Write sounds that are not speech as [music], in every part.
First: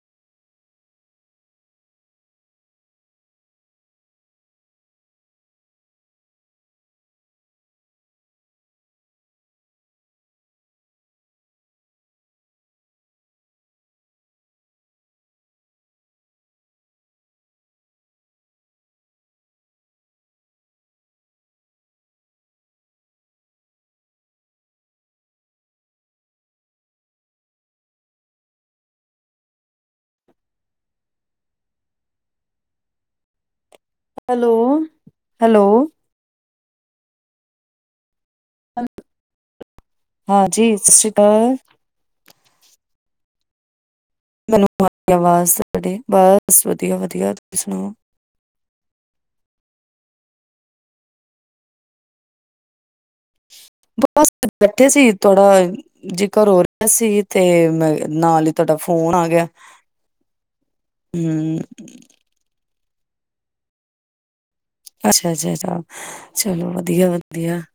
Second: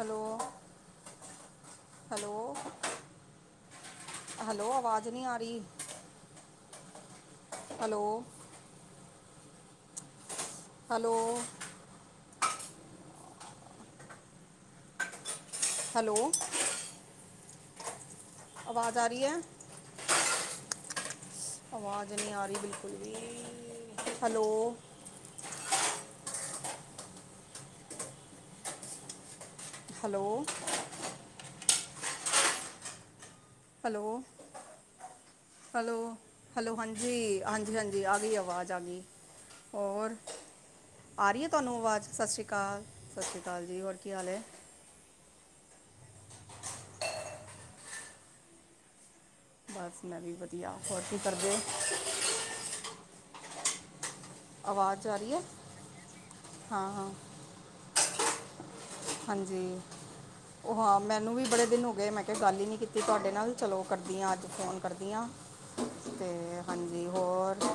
Hello hello hello ਅਵਾਜ਼ ਨਹੀਂ ਆ ਰਹੀ ਹੈਲੋ ਹੈਲੋ ਹੈਲੋ ਆਵਾਜ਼ ਆ ਰਹੀ ਹੈ ਆਵਾਜ਼ ਨੀ ਆ ਰਹੀ ਬਿਲਕੁਲ ਵੀ hello hello hello hello hello ਹਾਂਜੀ ਹਾਂਜੀ ਹਾਂਜੀ ਆ ਗਈ ਆ ਆਵਾਜ਼ ਆ ਗਈ ਹੋਰ ਹਾਂਜੀ ਸਤਿ ਸ਼੍ਰੀ ਆ ਰਹੀ ਹੈ ਅਕਾਲ ਤੁਹਾਨੂੰ ਆਵਾਜ਼ ਸਤਿ ਸ਼੍ਰੀ ਅਕਾਲ ਕਾਲ ਸਤਿ ਸ਼੍ਰੀ ਅਕਾਲ ਜੀ ਹੋਰ ਕੀ ਹਾਲ ਹੈ ਮੈਨੂੰ ਆਵਾਜ਼ ਤੁਹਾਡੇ ਬਸ ਵਧੀਆ ਵਧੀਆ ਤੁਸੀ ਸੁਣਾਓ ਬਸ ਮੈਂ ਵੀ ਵਧੀਆ ਹੋਰ ਕੀ ਕਰਦੇ ਬਸ ਬੈਠੇ ਆਵਾਜ਼ ਸੀ ਆ ਰਹੀ ਹੈ ਥੋੜਾ ਜੇ ਘਰੋਂ ਰਿਹਾ ਹਾਂ ਹਾਂ ਸੀ ਤੇ ਮੈਂ ਨਾਲ ਹੀ ਤੁਹਾਡਾ ਫੋਨ ਆ ਗਿਆ ਹਾਂਜੀ ਉਹ ਹਾਂ ਮੈਨੂੰ ਹੂੰ ਬੜੇ ਦਿਨ ਹੋ ਗਏ ਮੈਂ ਕਿਹਾ ਗੱਲ ਹੀ ਨਹੀਂ ਵੀ ਕੀਤੀ ਤੁਹਾਡੇ ਨਾਲ ਵੀ ਚਲੋ ਕਰਦੀ ਹਾਂ ਅੱਜ ਫੋਨ ਕਰਦੀ ਹ ਅੱਛਾ ਅੱਛਾ ਅੱਛਾ ਤੇ ਚਲੋ ਹਾਂਜੀ ਵਧੀਆ ਵਧੀਆ ਹੋਰ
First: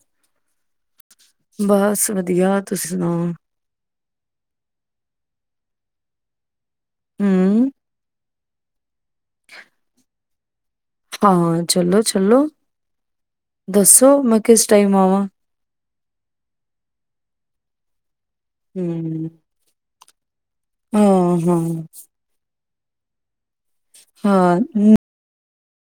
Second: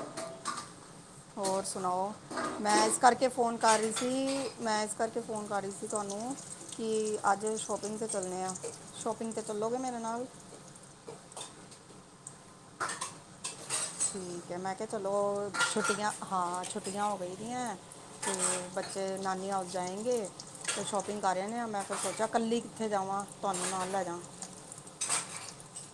ਹੋਰ ਬਸ ਸੁਣਾਓ ਵਧੀਆ ਮੈਂ ਤੁਸੀਂ ਇਸ ਸੁਣਾਓ ਕਰਕੇ ਫੋਨ ਕਰ ਰਹੀ ਸੀ ਮੈਂ ਇਸ ਕਰਕੇ ਫੋਨ ਕਰ ਰਹੀ ਸੀ ਤੁਹਾ ਹ ਕਿ ਅੱਜ ਹੂੰ ਸ਼ੋਪਿੰਗ 'ਤੇ ਚੱਲਦੇ ਹਾਂ ਸ਼ੋਪਿੰਗ 'ਤੇ ਚੱਲੋਗੇ ਮੇਰੇ ਨਾਲ ਹਾਂ ਚਲੋ ਚਲੋ ਦੱਸੋ ਠੀਕ ਹੈ ਕਿਸ ਮੈਂ ਕਿਹਾ ਟਾਈਮ ਆਵਾਂ ਚਲੋ ਛੁੱਟੀਆਂ ਹਾਂ ਛੁੱਟੀਆਂ ਹੋ ਗਈ ਦੀਆਂ ਤੇ ਬੱਚੇ ਹੂੰ ਨਾਨੀ ਹਾਊਸ ਜਾਏ ਅਤੇ ਫ ਸ਼ੋਪਿੰਗ ਕਰ ਹਾਂ ਰਹੇ ਨੇ ਹਾਂ ਆ ਮੈਂ ਫਿਰ ਸੋਚਿਆ ਕੱਲੀ ਉੱਥੇ ਜਾਵਾਂ ਤੁਹਾਨੂੰ ਨਾਲ ਲੈ ਜਾਂ ਹਾਂ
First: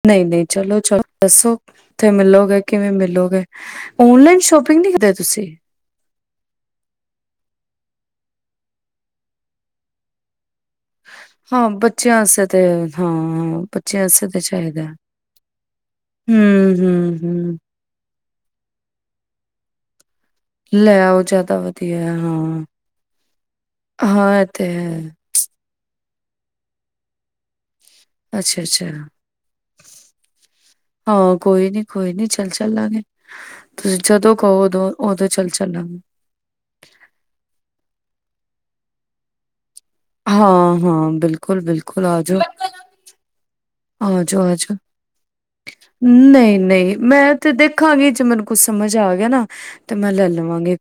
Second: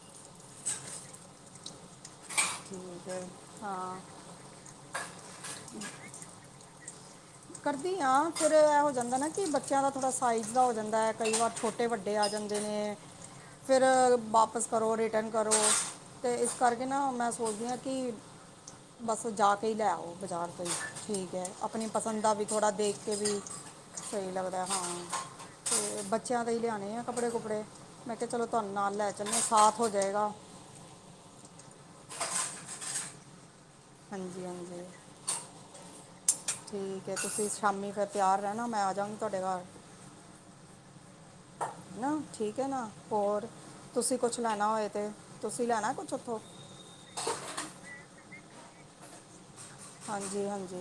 ਨਹੀਂ ਨਹੀਂ ਚਲੋ ਚਲ ਦੱਸੋ ਉਥੇ ਮਿਲੋਗੇ ਕਿਵੇਂ ਠੀਕ ਹੈ ਮਿਲੋਗੇ? ਹਾਂ ਓਨਲਾਈਨ ਸ਼ੋਪਿੰਗ ਨਹੀਂ ਕਰਦੇ ਤੁਸੀਂ ਕਰਦੀ ਹਾਂ ਫਿਰ ਐਹ ਹੋ ਜਾਂਦਾ ਨਾ ਕਿ ਬੱਚਿਆਂ ਦਾ ਥੋੜਾ ਸਾਈਜ਼ ਹੋ ਜਾਂਦਾ ਐ ਕਈ ਵਾਰ ਹਾਂ ਛੋਟੇ-ਵੱਡੇ ਬੱਚਿਆਂ ਆ ਆਸਤੇ ਜਾਂਦੇ ਤੇ ਨੇ, ਹਾਂ ਫਿਰ ਬੱਚਿਆਂ ਆਸਤੇ ਤੇ ਵਾਪਿਸ ਚਾਹੀਦਾ। ਕਰੋ ਰਿਟਰਨ ਕਰੋ ਤੇ ਇਸ ਹੂੰ, ਕਰਕੇ ਨਾ ਹੂੰ, ਮੈਂ ਹੂੰ ਕਿ ਬਸ ਜਾ ਕੇ ਲੈ ਆਓ ਬਜ਼ਾਰ ਗਈ, ਲੈ ਆਓ ਠੀਕ ਐ ਜ਼ਿਆਦਾ ਅਪਣੀ ਵਧੀਆ ਪਸੰਦ ਦਾ ਵੀ ਹਾਂ। ਥੋੜਾ ਦੇਖ ਕੇ ਵੀ ਸਈ ਹਾਂ ਇਹ ਲੱਗਦਾ ਐ ਤੇ ਹੈ ਤੇ ਬੱਚ ਬੱਚੇਆਂ ਦੇ ਈ ਲਿਆਣੇ ਆ ਕੱਪੜੇ ਕੁਪੜੇ। ਮੈਂ ਕੇਆ ਚਲੋ ਤੋਆਨੂੰ ਅੱਛਾ-ਅੱਛਾ ਨਾਲ ਲੈ ਚੱਲੇ ਸਾਥ ਹੋ ਜਾਏਗਾ। ਹਾਂ ਕੋਈ ਨੀ ਕੋਈ ਨੀ ਚੱਲ ਚੱਲਾਂਗੇ। ਤੁਸੀਂ ਜਦੋਂ ਹਾਂਜੀ ਕਹੋ ਹਾਂਜੀ, ਉਦੋਂ ਉਦੋਂ ਚੱਲ ਚੱਲਾਂਗੇ। ਠੀਕ ਐ ਤੁਸੀਂ ਸ਼ਾਮੀ ਫਿਰ ਤਿਆਰ ਰੈਣਾ ਮੈਂ ਆ ਜਾਗੀ ਤੋਆਡੇ ਘਾਰ। ਹਾਂ ਹਾਂ ਬਿਲਕੁਲ, ਬਿਲਕੁਲ, ਨਾ ਆ ਜਾਓ, ਠੀਕ ਹੈ ਨਾ ਹੋਰ ਤੁਸੀਂ ਆ ਕੁਝ ਜਾਓ, ਲੈਣਾ ਆਜਓ, ਹੋਏ ਤੇ ਤੁਸੀਂ ਲੈਣਾ ਕੁਝ ਉੱਥੋਂ ਨਈ ਨਈ ਮੈਂ ਤੇ ਦੇਖਾਂਗੀ ਜੇ ਮੈਨੂੰ ਕੁਛ ਸਮਝ ਆ ਗੇਆ ਨਾ ਤੇ ਮੈਂ ਲੈ ਹਾਂਜੀ ਲਵਾਂਗੇ, ਹਾਂਜੀ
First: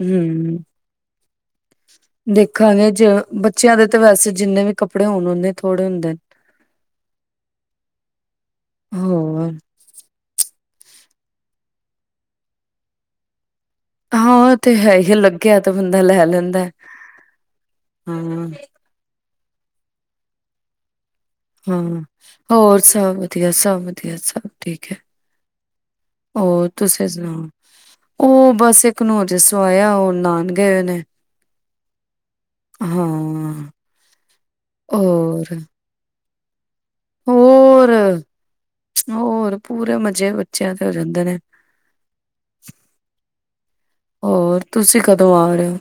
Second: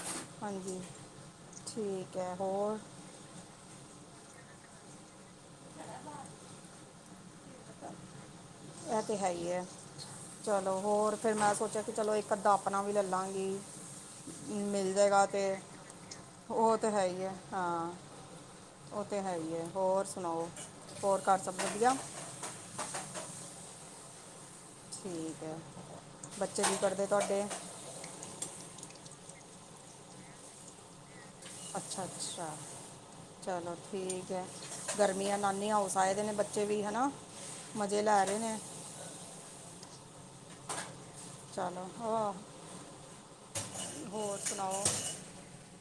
ਹੂੰ। ਹਾਂਜੀ ਠੀਕ ਹੈ ਹੋਰ ਦੇਖਾਂਗੇ ਜੇ ਬੱਚੇਆਂ ਦੇ ਤੇ ਵੈਸੇ ਜਿੰਨੇ ਵੀ ਕੱਪੜੇ ਹੋਣ ਨੇ ਥੋੜ੍ਹੇ ਹੁੰਦੇ ਨੇ ਐ ਤੇ ਹੈ ਈ ਆ। ਚਲੋ ਹੋਰ ਫਿਰ ਮੈਂ ਸੋਚਿਆ ਕਿ ਚਲੋ ਇੱਕ ਅੱਧਾ ਆਪਣਾ ਵੀ ਲਲਾਂਗੀ। ਹਾਂ, ਤੇ ਹੈ ਈ ਲੱਗਿਆ ਤਾਂ ਬੰਦਾ ਲੈ ਲੈਂਦਾ। ਉਹ ਤੇ ਹੈ ਹੀ ਹਮ੍ਹ ਹੈਗੀ ਐ ਹੋਰ ਸੁਣਾਓ? ਹੋਰ ਘਰ ਸਭ ਵਧੀਆ ਹਮ੍ਹ ਹੋਰ? ਸਭ ਵਧੀਆ, ਸਭ ਵਧੀਆ, ਸਭ ਠੀਕ ਐ, ਬੱਚੇ ਹੋਰ ਕੀ ਕਰਦੇ ਤੁਸੀਂ ਤੁਹਾਡੇ ਸੁਣਾਓ, ਓ ਬਸ ਇੱਕ ਇੱਕ ਨੂੰ ਹਜੇ ਸਵਾਏਆ ਓ ਨਾਨ ਗਏ ਨੇ। ਅੱਛਾ-ਅੱਛਾ, ਹਾਂ ਚਲੋ ਠੀਕ ਐ, ਗਰਮੀਆਂ ਹੋਰ ਨਾਨੀ ਹਾਊਸ ਆਏ ਦੇ ਨੇ ਬੱਚੇ ਨੇ ਵੀ ਹਨਾ ਹੋਰ ਮਜੇ ਲੈ ਰੇ ਨੇ। ਜੇ ਬੱਚਿਆਂ ਤੇ ਹੋ ਜਾਂਦੇ ਨੇ। ਚਲੋ ਹਾਂ ਹੋਰ, ਤੁਸੀਂ ਕਦੋਂ ਆ ਰੇ ਓ?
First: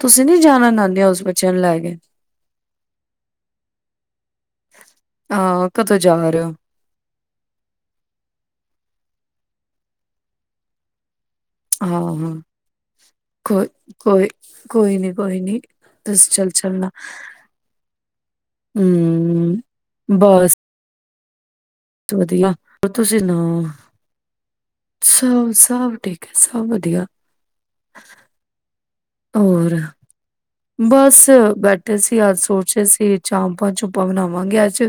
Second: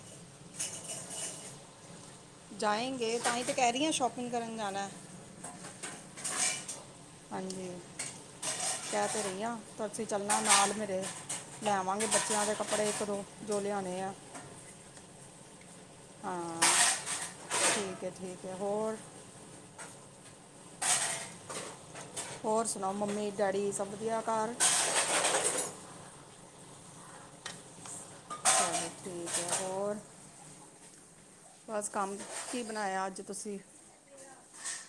ਤੁਸੀਂ ਨੀ ਜਾਣਾ ਨਾਨੀ ਹਾਊਸ ਬੱਚ ਲੈਗੇ ਜਾਏ ਗੇ ਤਾਂਹੀ ਤੇ ਕਹਿ ਰਹੀ ਹ ਸ਼ੋਪਿੰਗ ਕਰਨ ਜਾਣਾ। ਹਾਂ ਕਦੋਂ ਜਾ ਰਹੇ ਹੋ ਹਾਂਜੀ ਕਹਿ ਤੇ ਰਹੀ ਆ ਤਸੀਂ ਚੱਲਣਾ ਨਾਲ ਮੇਰੇ। ਲੈ ਆਵਾਂਗੇ ਹਾਂ-ਹਾਂ ਬੱਚਿਆਂ ਦੇ ਕੱਪੜੇ ਇੱਕ ਦੋ ਜੋ ਲਿਆਉਣੇ ਆ ਕੋਈ-ਕੋਈ, ਕੋਈ ਨੀ ਕੋਈ ਨੀ ਚੱਲ ਹਾਂ ਚੱਲਣਾ ਠੀਕ ਹੈ ਠੀਕ ਹੈ ਹੋਰ ਹਮ ਬਸ। ਵਧੀਆ ਹੋਰ ਸੁਣਾਓ ਤੁਸੀਂ ਮੰਮੀ ਡੈਡੀ ਸੁਣਾ ਸਭ ਵਧੀਆ ਘਰ ਸਭ ਸਭ ਠੀਕ ਹੈ ਸਭ ਵਧੀਆ। ਹਾਂਜੀ ਹੋਰ ਬਸ ਬਸ ਬੈਠੇ ਕੰਮ ਸੀ ਅੱਜ ਕੀ ਸੋਚੇ ਬਣਾਇਆ ਸੀ ਅੱਜ ਤੁਸੀਂ ਚਾਂਪਾਂ-ਚੂਪਾਂ ਬਣਾਵਾਂਗੇ ਅੱਜ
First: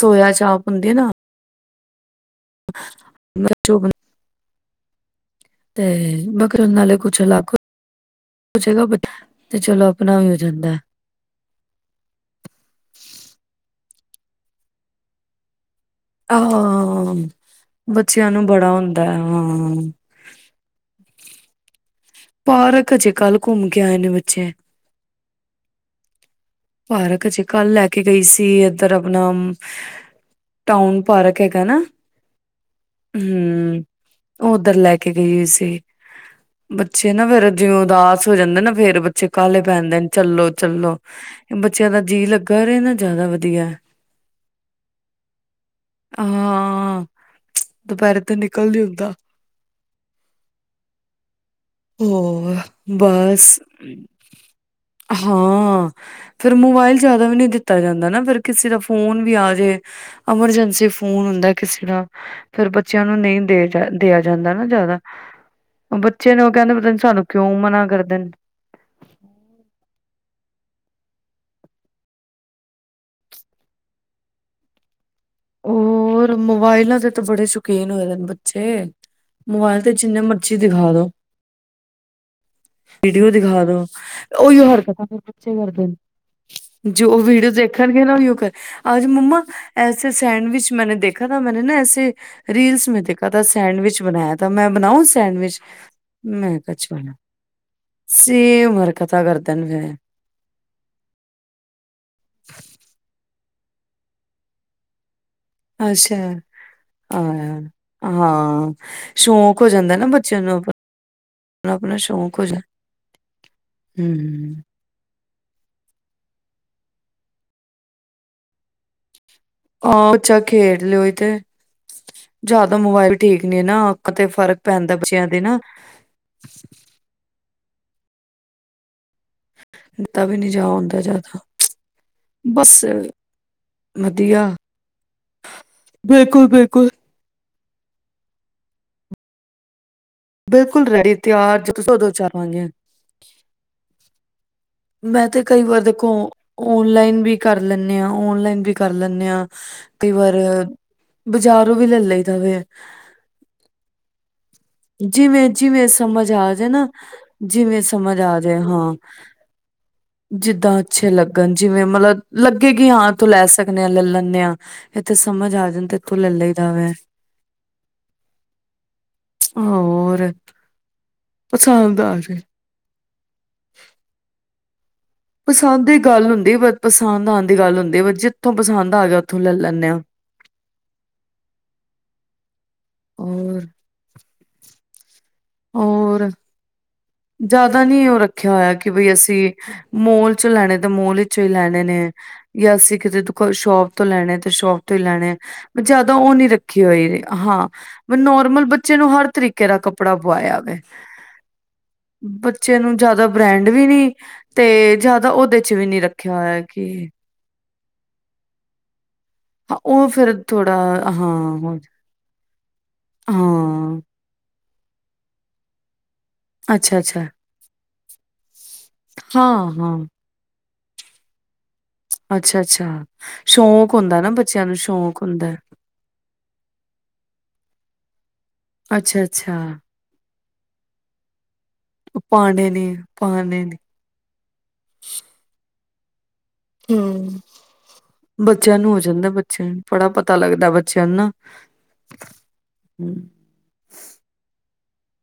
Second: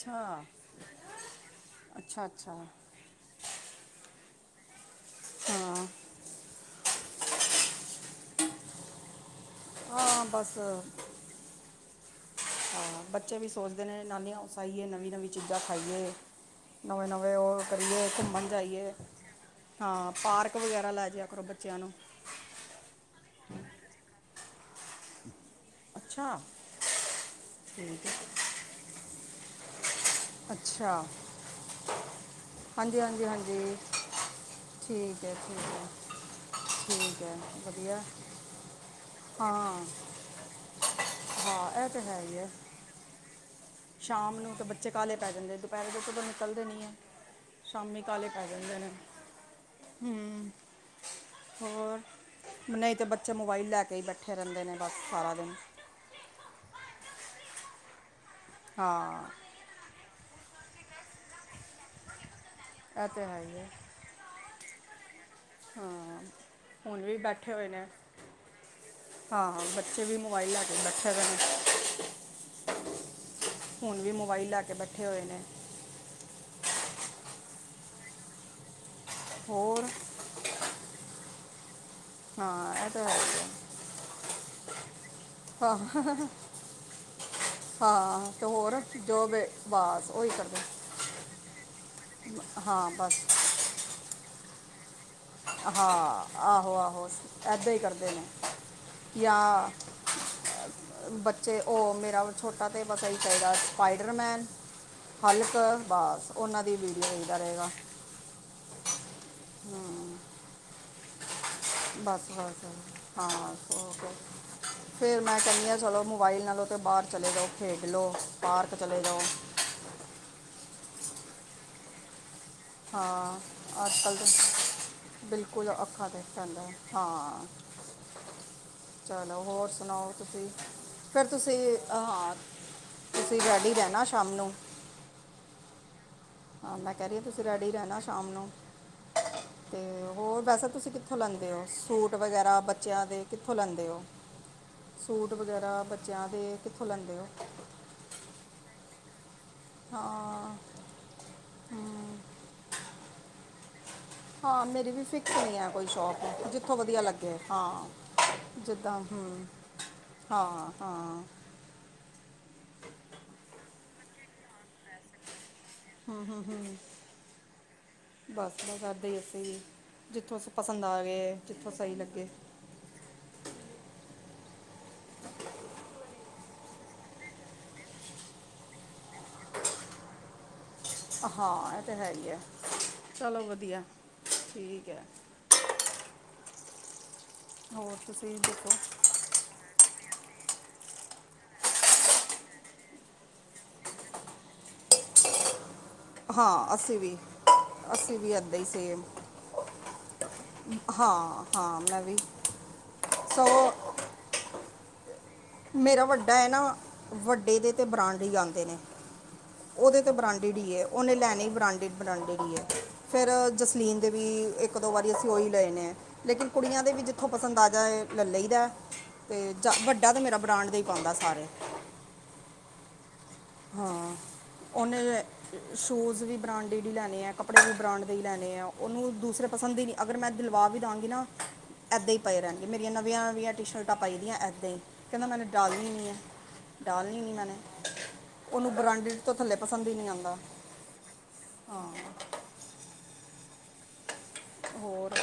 ਸੋਇਆ ਚਾਪ ਹੁੰਦੀ ਨਾ। ਅੱਛਾ ਅੱਛਾ [inaudible] ਹਾਂ ਤੇ [unintelligible] ਨਾਲੇ ਕੁ ਚਲਾ ਕੋ [inaudible] ਹਾਂ ਬਸ ਹਾਂ ਬੱਚੇ ਵੀ ਸੋਚਦੇ ਨੇ ਨਾਨੀ ਹਾਊਸ ਆਈਏ ਨਵੀਂ-ਨਵੀਂ ਚੀਜ਼ਾਂ ਖਾਈਏ ਆਹ ਨਵੇਂ-ਨਵੇਂ ਉਹ ਕਰੀਏ ਬੱਚਿਆਂ ਨੂੰ ਘੁੰਮਣ ਬੜਾ ਜਾਈਏ ਹੁੰਦਾ ਹੈ। ਹਾਂ ਪਾਰਕ ਵਗੈਰਾ ਲੈ ਜ ਕਰੋ ਬੱਚਿਆਂ ਨੂੰ। ਪਾਰਕ ਅਜੇ ਕੱਲ੍ਹ ਘੁੰਮ ਕੇ ਆਏ ਨੇ ਬੱਚੇ। [inaudible] ਪਾਰਕ ਜੇ ਕੱਲ ਲੈ ਕੇ ਠੀਕ ਹੈ ਗਈ ਸੀ ਇਧਰ ਆਪਣਾ ਟਾਊਨ ਅੱਛਾ ਪਾਰਕ ਹੈਗਾ ਨਾ ਹਾਂਜੀ ਹਾਂਜੀ ਹਾਂਜੀ ਹਮ ਓਧਰ ਲੈ ਕੇ ਠੀਕ ਹੈ ਗਈ ਠੀਕ ਸੀ ਹੈ ਬੱਚੇ ਠੀਕ ਨਾ ਹੈ ਫੇਰ ਜਿਵੇਂ ਵਧੀਆ ਉਦਾਸ ਹੋ ਜਾਂਦੇ ਨਾ ਫੇਰ ਬੱਚੇ ਕਾਹਲੇ ਹਾਂ ਪੈਂਦੇ ਨੇ ਚਲੋ- ਚਲੋ। ਹਾਂ ਇਹ ਬੱਚਿਆਂ ਦਾ ਤਾਂ ਹੈ ਜੀਅ ਹੀ ਹੈ ਲੱਗਾ ਰਹੇ ਨਾ ਜ਼ਿਆਦਾ ਵਧੀਆ। ਸ਼ਾਮ ਨੂੰ ਤਾਂ ਬੱਚੇ ਕਾਲੇ ਪੈ ਜਾਂਦੇ ਦੁਪਹਿਰੇ ਦੇ ਕਦੋਂ ਨਿਕਲਦੇ ਨਹੀਂ ਹੈ ਹਾਂ। ਸ਼ਾਮੀ ਦੁਪਹਿਰੇ ਕਾਲੇ ਤਾਂ ਪੈ ਨਿਕਲ ਜਾਂਦੇ ਨੀ ਨੇ। ਹੁੰਦਾ ਹਮ ਹੋ ਬਸ ਮੋਬਾਈਲ ਲੈ ਕੇ ਹੀ ਬੈਠੇ ਰਹਿੰਦੇ ਨੇ ਬਸ ਸਾਰਾ ਦਿਨ ਹਾਂ ਫੇਰ ਮੋਬਾਇਲ ਜਾਦਾ ਵੀ ਨਹੀਂ ਦਿੱਤ ਤਾ ਜਾਂਦਾ ਨਾ ਫੇਰ। ਕਿਸੇ ਦਾ ਫੋਨ ਹਾਂ ਵੀ ਆਜੇ ਐਮਰਜੈਂਸੀ ਫੋਨ ਹੁੰਦਾ ਕਿਸੇ ਦਾ। ਫਿਰ ਬੱਚਿਆਂ ਇਹ ਨੂੰ ਤਾਂ ਨਹੀਂ ਹੈ ਹੀ ਦੇ ਹੈ ਦਿਆ ਜਾਂਦਾ ਨਾ ਜਾਦਾ। ਉਹ ਹਾਂ ਬੱਚੇ ਨੂੰ ਹੁਣ ਵੀ ਬੈਠੇ ਹੋਏ ਨੇ, ਹਾਂ ਬੱਚੇ ਵੀ ਮੋਵਾਈ ਲੈ ਕੇ ਬੈਠੇ ਦੇ ਨੇ ਹੁਣ ਵੀ ਮੋਬਾਈਲ ਲੈ ਕੇ ਬੈਠੇ ਹੋਏ ਨੇ। ਹੋਰ ਮੋਬਾਇਲਾਂ ਦੇ ਤਾਂ ਬੜੇ ਸ਼ੌਕੀਨ ਹੋਏ ਦੇ ਨੇ ਬੱਚੇ। ਮੋਬਾਇਲ ਹੋਰ ਤੇ ਜਿੰਨੇ ਮਰਜੀ ਦਿਖਾ ਦੋ ਹਾਂ ਇਹ ਤਾਂ ਹੈ ਵੀਡੀਓ ਹੀ ਹੈ। ਦਿਖਾ ਦੋ ਉਹੀਓ ਹਰ [inaudible] ਬੱਚੇ ਕਰਦੇ ਹਾਂ ਨੇ ਜੋ ਵੀਡੀਓ ਦੇਖਣਗੇ ਨਾ ਹਾਂ ਉਹੀਓ ਤੇ ਕਰ ਹੋਰ ਅਜ ਜੋ ਮੰਮਾ ਬੇ ਬਸ ਉਹੀ ਕਰਦੇ ਸੈਂਡਵਿਚ ਮੈਂ ਦੇਖਾ ਮੈਂਨ ਨਾ ਐੇ ਰੀਲਸ ਹਾਂ ਮੈਂ ਬਸ ਦੇਖਾ ਸੈਂਡ [unintelligible] ਬਣਾਇਆ ਤਾਂ ਮੈਂ ਬਣਾ [unintelligible] ਹਾਂ, ਆਹੋ-ਆਹੋ ਏਦਾਂ ਈ ਕਰਦੇ ਨੇ, ਸੇਮ ਹਰਕਤਾਂ ਕਰਦੇ ਨੇ ਯਾਂ, ਫਿਰ ਬੱਚੇ ਓ ਮੇਰਾ ਛੋਟਾ ਤੇ ਬਸ ਏ ਚਾਈਦਾ ਸਪਾਈਡਰਮੈਨ। ਹਲਕ ਅੱਛਾ, ਬਸ ਉਹਨਾਂ ਦੀ ਵੀਡੀਓ ਆਂ ਦੇਖਦਾ ਰਹੇਗਾ ਹਾਂ ਸ਼ੌਕ ਹੋ ਜਾਂਦਾ ਨਾ ਬੱਚਿਆਂ ਨੂੰ ਆਪ ਬਸ-ਬਸ, ਹਾਂ ਹੂੰ। ਫੇਰ ਮੈਂ ਕੈਣੀ ਆਂ ਚਲੋ ਮੋਬਾਈਲ ਨਾਲੋਂ ਤੇ ਬਾਅਰ ਚਲੇ ਜਾਓ ਖੇਡਲੋ, ਪਾਰਕ ਚਲੇ ਜਾਓ। ਆ [unintelligible] ਚੱਲ ਖੇਡ ਲਿਓ ਤੇ। ਜ਼ਿਆਦਾ ਮੋਬਾਇਲ ਵੀ ਹਾਂ, ਠੀਕ ਨੀ ਨਾ ਅੱਖਾਂ ਅੱਜਕੱਲ ਤੇ, ਫ਼ਰਕ ਪੈਂਦਾ ਬੱਚਿਆਂ ਦੇ ਨਾ ਬਿਲਕੁਲ ਅੱਖਾਂ ਤੇ ਪੈਂਦਾ, ਹਾਂ। ਚਲ ਚਲੋ ਹੋਰ ਸੁਣਾਓ ਦਿੱਤਾ ਵੀ ਤੁਸੀਂ, ਨੀ ਜਾ ਹੁੰਦਾ ਫਿਰ ਜ਼ਿਆਦਾ ਤੁਸੀਂ ਹਾਂ, ਬਸ ਤੁਸੀਂ ਰੈਡੀ ਰੈਣਾ ਸ਼ਾਮ ਨੂੰ ਹਾਂ ਬਿਲਕੁਲ-ਬਿਲਕੁਲ। ਮੈਂ ਕਹਿ ਰਹੀ ਹਾਂ ਤੁਸੀਂ ਰੈਡੀ ਰੈਣਾ ਸ਼ਾਮ ਨੂੰ, ਤੇ ਹੋਰ ਵੈਸੇ ਬਿਲਕੁਲ ਤੁਸੀਂ ਰੈਡੀ ਕਿੱਥੋਂ ਲੈਂਦੇ ਤਿਆਰ ਓ, ਜ ਤੁਸੀਂ ਉਦੋਂ ਸੂਟ ਵਗੈਰਾ ਚਾਹਵਾਂਗੇ ਬੱਚਿਆਂ ਦੇ ਕਿੱਥੋਂ ਲੈਂਦੇ ਓ? ਮੈਂ ਤੇ ਕਈ ਵਾਰ ਦੇਖੋ, ਦੇ ਕਿੱਥੋਂ ਲੈਂਦੇ ਓਨਲਾਈਨ ਹੋ ਵੀ ਕਰ ਲੇਨੇਂ ਆਂ ਓਨਲਾਈਨ ਵੀ ਕਰ ਲੇਨੇਂ ਆ। ਕਈ ਵਾਰ, ਹਾਂ ਬਜਾਰੋਂ ਵੀ ਲ ਲਈ ਦਾ ਵੇ। ਹਾਂ ਮੇਰੀ ਵੀ ਫਿਕਸ ਨਹੀਂ ਹੈ ਜਿਵੇਂ-ਜਿਵੇਂ ਕੋਈ ਸਮਝ ਸ਼ੌਪ ਆ ਜੇ ਜਿੱਥੋਂ ਨਾ, ਵਧੀਆ ਲੱਗੇ ਜਿਵੇਂ ਹਾਂ ਸਮਝ ਆ ਜੇ ਹਾਂ, ਜਿੱਦਾਂ ਹੂੰ ਹਾਂ ਜਿੱਦਾਂ ਅੱਛੇ ਹਾਂ ਲੱਗਣ ਜਿਵੇਂ ਮਤਲਬ ਲੱਗੇ ਕਿ ਹਾਂ ਤੂੰ ਲੈ ਸਕਣ ਨੈ ਲੰਲਣੇ ਆ। ਏਥੇ ਸਮਝ ਆ ਜਾਣ ਤੇ ਏਥੋ ਲੱਲਈ ਦਾ ਵੈ। ਹੋਰ ਜਿਥੋਂ ਸ ਪਸੰਦ ਆ ਗਏ, ਜਿਥੋਂ ਸਈ ਪਸੰਦ ਆ ਲੱਗੇ। ਜੇ ਪਸੰਦ ਦੀ ਗੱਲ ਹੁੰਦੀ ਬ ਪਸੰਦ ਆਣ ਦੀ ਗੱਲ ਹੁੰਦੀ ਬ ਜਿੱਥੋਂ ਪਸੰਦ ਆ ਗੇਆ ਉੱਥੋਂ ਲ ਲੈਂਣੇ ਆਂ। ਹਾਂ, ਐ ਤੇ ਹੈ ਈ ਆ, ਚਲੋ ਹੋਰ ਵਧੀਆ। ਠੀਕ ਐ। ਹੋਰ? ਜਾਅਦਾ ਹੋਰ ਨੀਂ ਹੋ ਤੁਸੀਂ ਰੱਖਿਆ ਹੋਏਆ ਕਿ ਦੱਸੋ ਬਈ ਅਸੀਂ, ਮੋਲ ਚੋਂ ਲੈਣੇ ਤੇ ਮੋਲ ਇਚੋਂ ਈ ਲੈਣੇ ਨੇ, ਯਾਂ ਅਸੀ ਕਿਤੇ ਦੁ ਕੋਈ ਸ਼ੋਪ ਤੋਂ ਲੈਣੇ ਤੇ ਸ਼ੋਪ ਤੋਂ ਲੈਣੇ ਜਾਅਦਾ ਓ ਨੀਂ ਹਾਂ ਰੱਖੀ ਅਸੀਂ ਵੀ ਹੋਈ, ਹਾਂ ਮ ਅਸੀਂ ਵੀ ਏਦਾਂ ਨੋਰਮਲ ਹੀ ਬੱਚੇ ਸੇਮ ਨੂੰ ਹਰ ਤਰੀਕੇ ਦਾ ਕ ਵੇ, ਹਾਂ ਹਾਂ ਮੈਂ ਵੀ ਬੱਚੇ ਨੂੰ ਜਾਅਦਾ ਸੋ ਬ੍ਰੈਂਡ ਵੀ ਨੀ ਤੇ ਤੇ ਜਾ ਤਾਂ ਓਦੇ ਚ ਵੀ ਨੀਂ ਮੇਰਾ ਰੱਖਿਆ ਵੱਡਾ ਹੈ ਹੋਏਆ ਨਾ ਕਿ ਵੱਡੇ ਦੇ ਤੇ ਬਰਾਂਡ ਈ ਆਂਦੇ ਨੇ। ਓਦੇ ਉਹ ਤੇ ਫੇਰ ਬ੍ਰਾਂਡਿਡ ਈ ਥੋੜਾ ਐ, ਓਨੇ ਲੈਣੇ ਹੀ ਹਾਂ ਬ੍ਰਾਂਡਿਡ ਬ੍ਰਾਂਡਿਡ ਈ ਐ, ਫੇਰ ਹਾਂ ਜਸਲੀਨ ਦੇ ਵੀ ਇਕ -ਦੋ ਵਾਰੀ ਅਸੀਂ ਉਹੀ ਲਏ ਨੇ ਲੇਕਿਨ ਕੁੜੀਆਂ ਦੇ ਵੀ ਅੱਛਾ-ਅੱਛਾ, ਜਿੱਥੋਂ ਪਸੰਦ ਆ ਜਾਏ ਲੈ ਲਈ ਦਾ ਤੇ ਹਾਂ-ਹਾਂ, ਵੱਡ ਤਾਂ ਮੇਰਾ ਬ੍ਰਾਂਡ ਦੇ ਹੀ ਪਾਉਂਦਾ ਸਾਰੇ ਅੱਛਾ-ਅੱਛਾ, ਸ਼ੌਕ ਹਾਂ ਹੁੰਦਾ ਨਾ ਬੱਚਿਆਂ ਨੂੰ ਸ਼ੌਕ ਉਹਨੇ ਹੁੰਦਾ, ਸ਼ੂਜ ਵੀ ਬਰਾਂਡੇਡ ਹੀ ਲੈਣੇ ਆ ਕੱਪੜੇ ਵੀ ਬਰਾਂਡ ਲੈਣੇ ਆ ਉਹਨੂੰ ਦੂਸਰੇ ਅੱਛਾ-ਅੱਛਾ, ਪਸੰਦ ਹੀ ਨਹੀਂ ਅਗਰ ਮੈਂ ਦਿਲਵਾ ਵੀ ਦਾਂਗੀ ਨਾ ਏਦਾਂ ਹੀ ਉਹ ਪਏ ਰਹਿਣਗੇ ਪਾਣੇ ਨੇ ਮੇਰੀਆਂ ਨਵੀਆਂ ਨਵੀਆਂ ਪਾਣੇ ਟੀ ਨੇ। ਸ਼ਰਟਾਂ ਪਾਈ ਦੀਆਂ ਏਦਾਂ ਹੀ ਕਹਿੰਦਾ ਮੈਨੂੰ ਡਾਲਣੀ ਨੀ ਹੈ [unintelligible] ਡਾਲਨੀ ਨੀ ਹੂੰ। ਮੈਨੇ ਉਹਨੂੰ ਬੱਚਿਆਂ ਨੂੰ ਹੋ ਬ੍ਰਾਂਡਡ ਜਾਂਦਾ ਤੋਂ ਥੱਲੇ ਬੱਚਿਆਂ ਨੂੰ ਪਸੰਦ ਹੀ ਬੜਾ ਨਹੀਂ ਪਤਾ ਆਉਂਦਾ ਲੱਗਦਾ ਬੱਚਿਆਂ ਨੂੰ ਨਾ ਹਾਂ ਹਮ ਹੋਰ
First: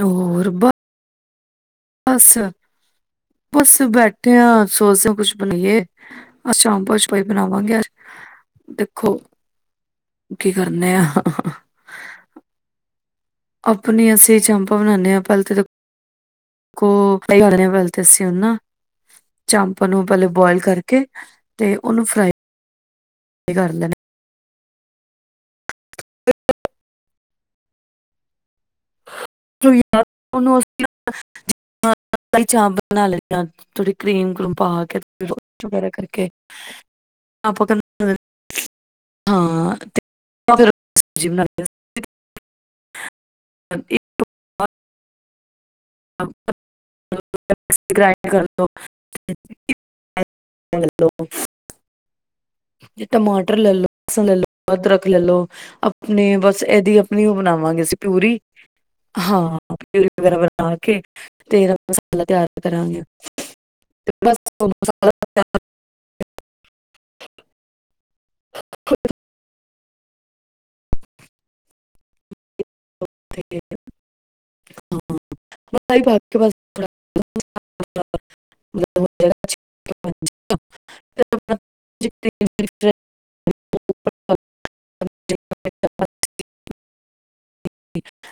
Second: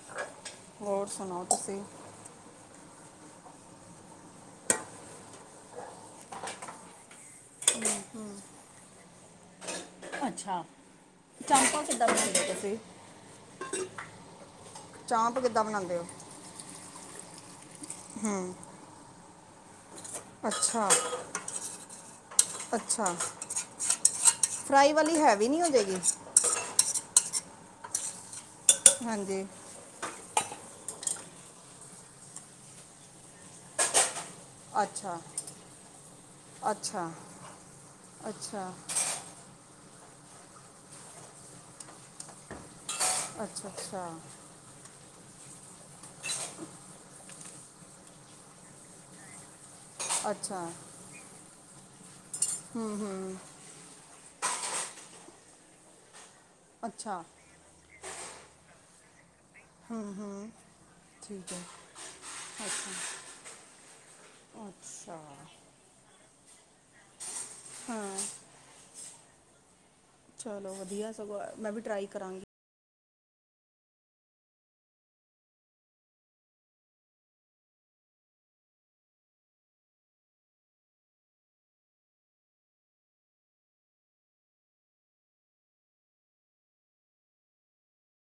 ਹੋਰ ਬ ਹੋਰ ਸੁਣਾਓ ਤੁਸੀਂ ਬਸ ਬਸ ਬੈਠੇ ਹਾਂ ਸੋਚਦੇ [unintelligible] ਆਪਾਂ ਹੀ ਬਣਾਵਾਂਗੇ ਯ ਦੇਖੋ ਕੀ ਅੱਛਾ ਕਰਨੇ ਆ ਚਾਂਪਾ ਕਿੱਦਾਂ ਬਣਾਦੇ ਤੁਸੀਂ? ਆਪਨ ਅਸਲੀ ਚਾਂਪਾ ਬਣਾਉਂਦੇ ਆ, ਚਾਂਪ ਪਹਿਲੇ ਕਿੱਦਾਂ ਤਾਂ ਬਣਾਉਂਦੇ ਹੋ ਫਰਾਈ ਕਰਦੇ ਆ ਓਸ ਨੂ ਚੰਪ ਚਾਂਪਾ ਨੂੰ ਪਹਿਲੇ ਬੋਆਇਲ ਅੱਛਾ ਕਰਕੇ ਤੇ ਉਹਨੂੰ ਫਰਾਈ ਅੱਛਾ ਕਰ ਲੈਨੇ ਆ। ਫਰਾਈ ਵਾਲੀ ਹੈਵੀ ਨਹੀਂ ਹੋ ਜਾਏਗੀ, ਲੈਣਾ ਹਾਂਜੀ ਛੁਰੀ ਨਾਲ ਉਸਨੁ ਉਸ [inaudible] ਹਾਂ ਇਦਾਂ ਹੀ ਚਾਪ ਬਣਾ ਲੈਨੇ ਆ ਥੋੜੀ ਕਰੀਮ ਪਾ ਕੇ ਅੱਛਾ ਚੋਪੜ ਕਰਕੇ ਅੱਛਾ ਅੱਛਾ ਜਾਂ ਫਿਰ ਜਿਵੇਂ [inaudible] ਅੱਛਾ -ਅੱਛਾ ਹਮ ਸਭ ਸਬਸਕ੍ਰਾਈਬ ਕਰ ਲੋ [inaudible] ਇਪ ਐਸ ਅੱਛਾ ਹੈਲੋ ਅਦਰਕ ਲੈ ਲਓ ਆਪਣੇ ਬਸ ਇਹਦੀ ਅੱਛਾ ਆਪਣੀ ਬਣਾਵਾਂਗੇ ਅਸੀਂ ਪਿਊਰੀ ਹਾਂ [unintelligible] ਬਰਾਬਰ ਆਖੇ ਠੀਕ ਹੈ ਤੇਰਾ ਮਸਾਲਾ ਤਿਆਰ ਕਰਾਂਗੇ ਅੱਛਾ ਤੇ ਬਸ ਦੋ ਮਿੰਟ ਅੱਛਾ ਮਸਾਲਾ ਹਾਂ। ਚਲੋ ਵਧੀਆ ਸਗੋਂ ਮੈਂ ਵੀ ਟਰਾਈ ਕਰਾਂਗੀ। ਠੀਕ ਏ ਹਾ [unintelligible] [unintelligible]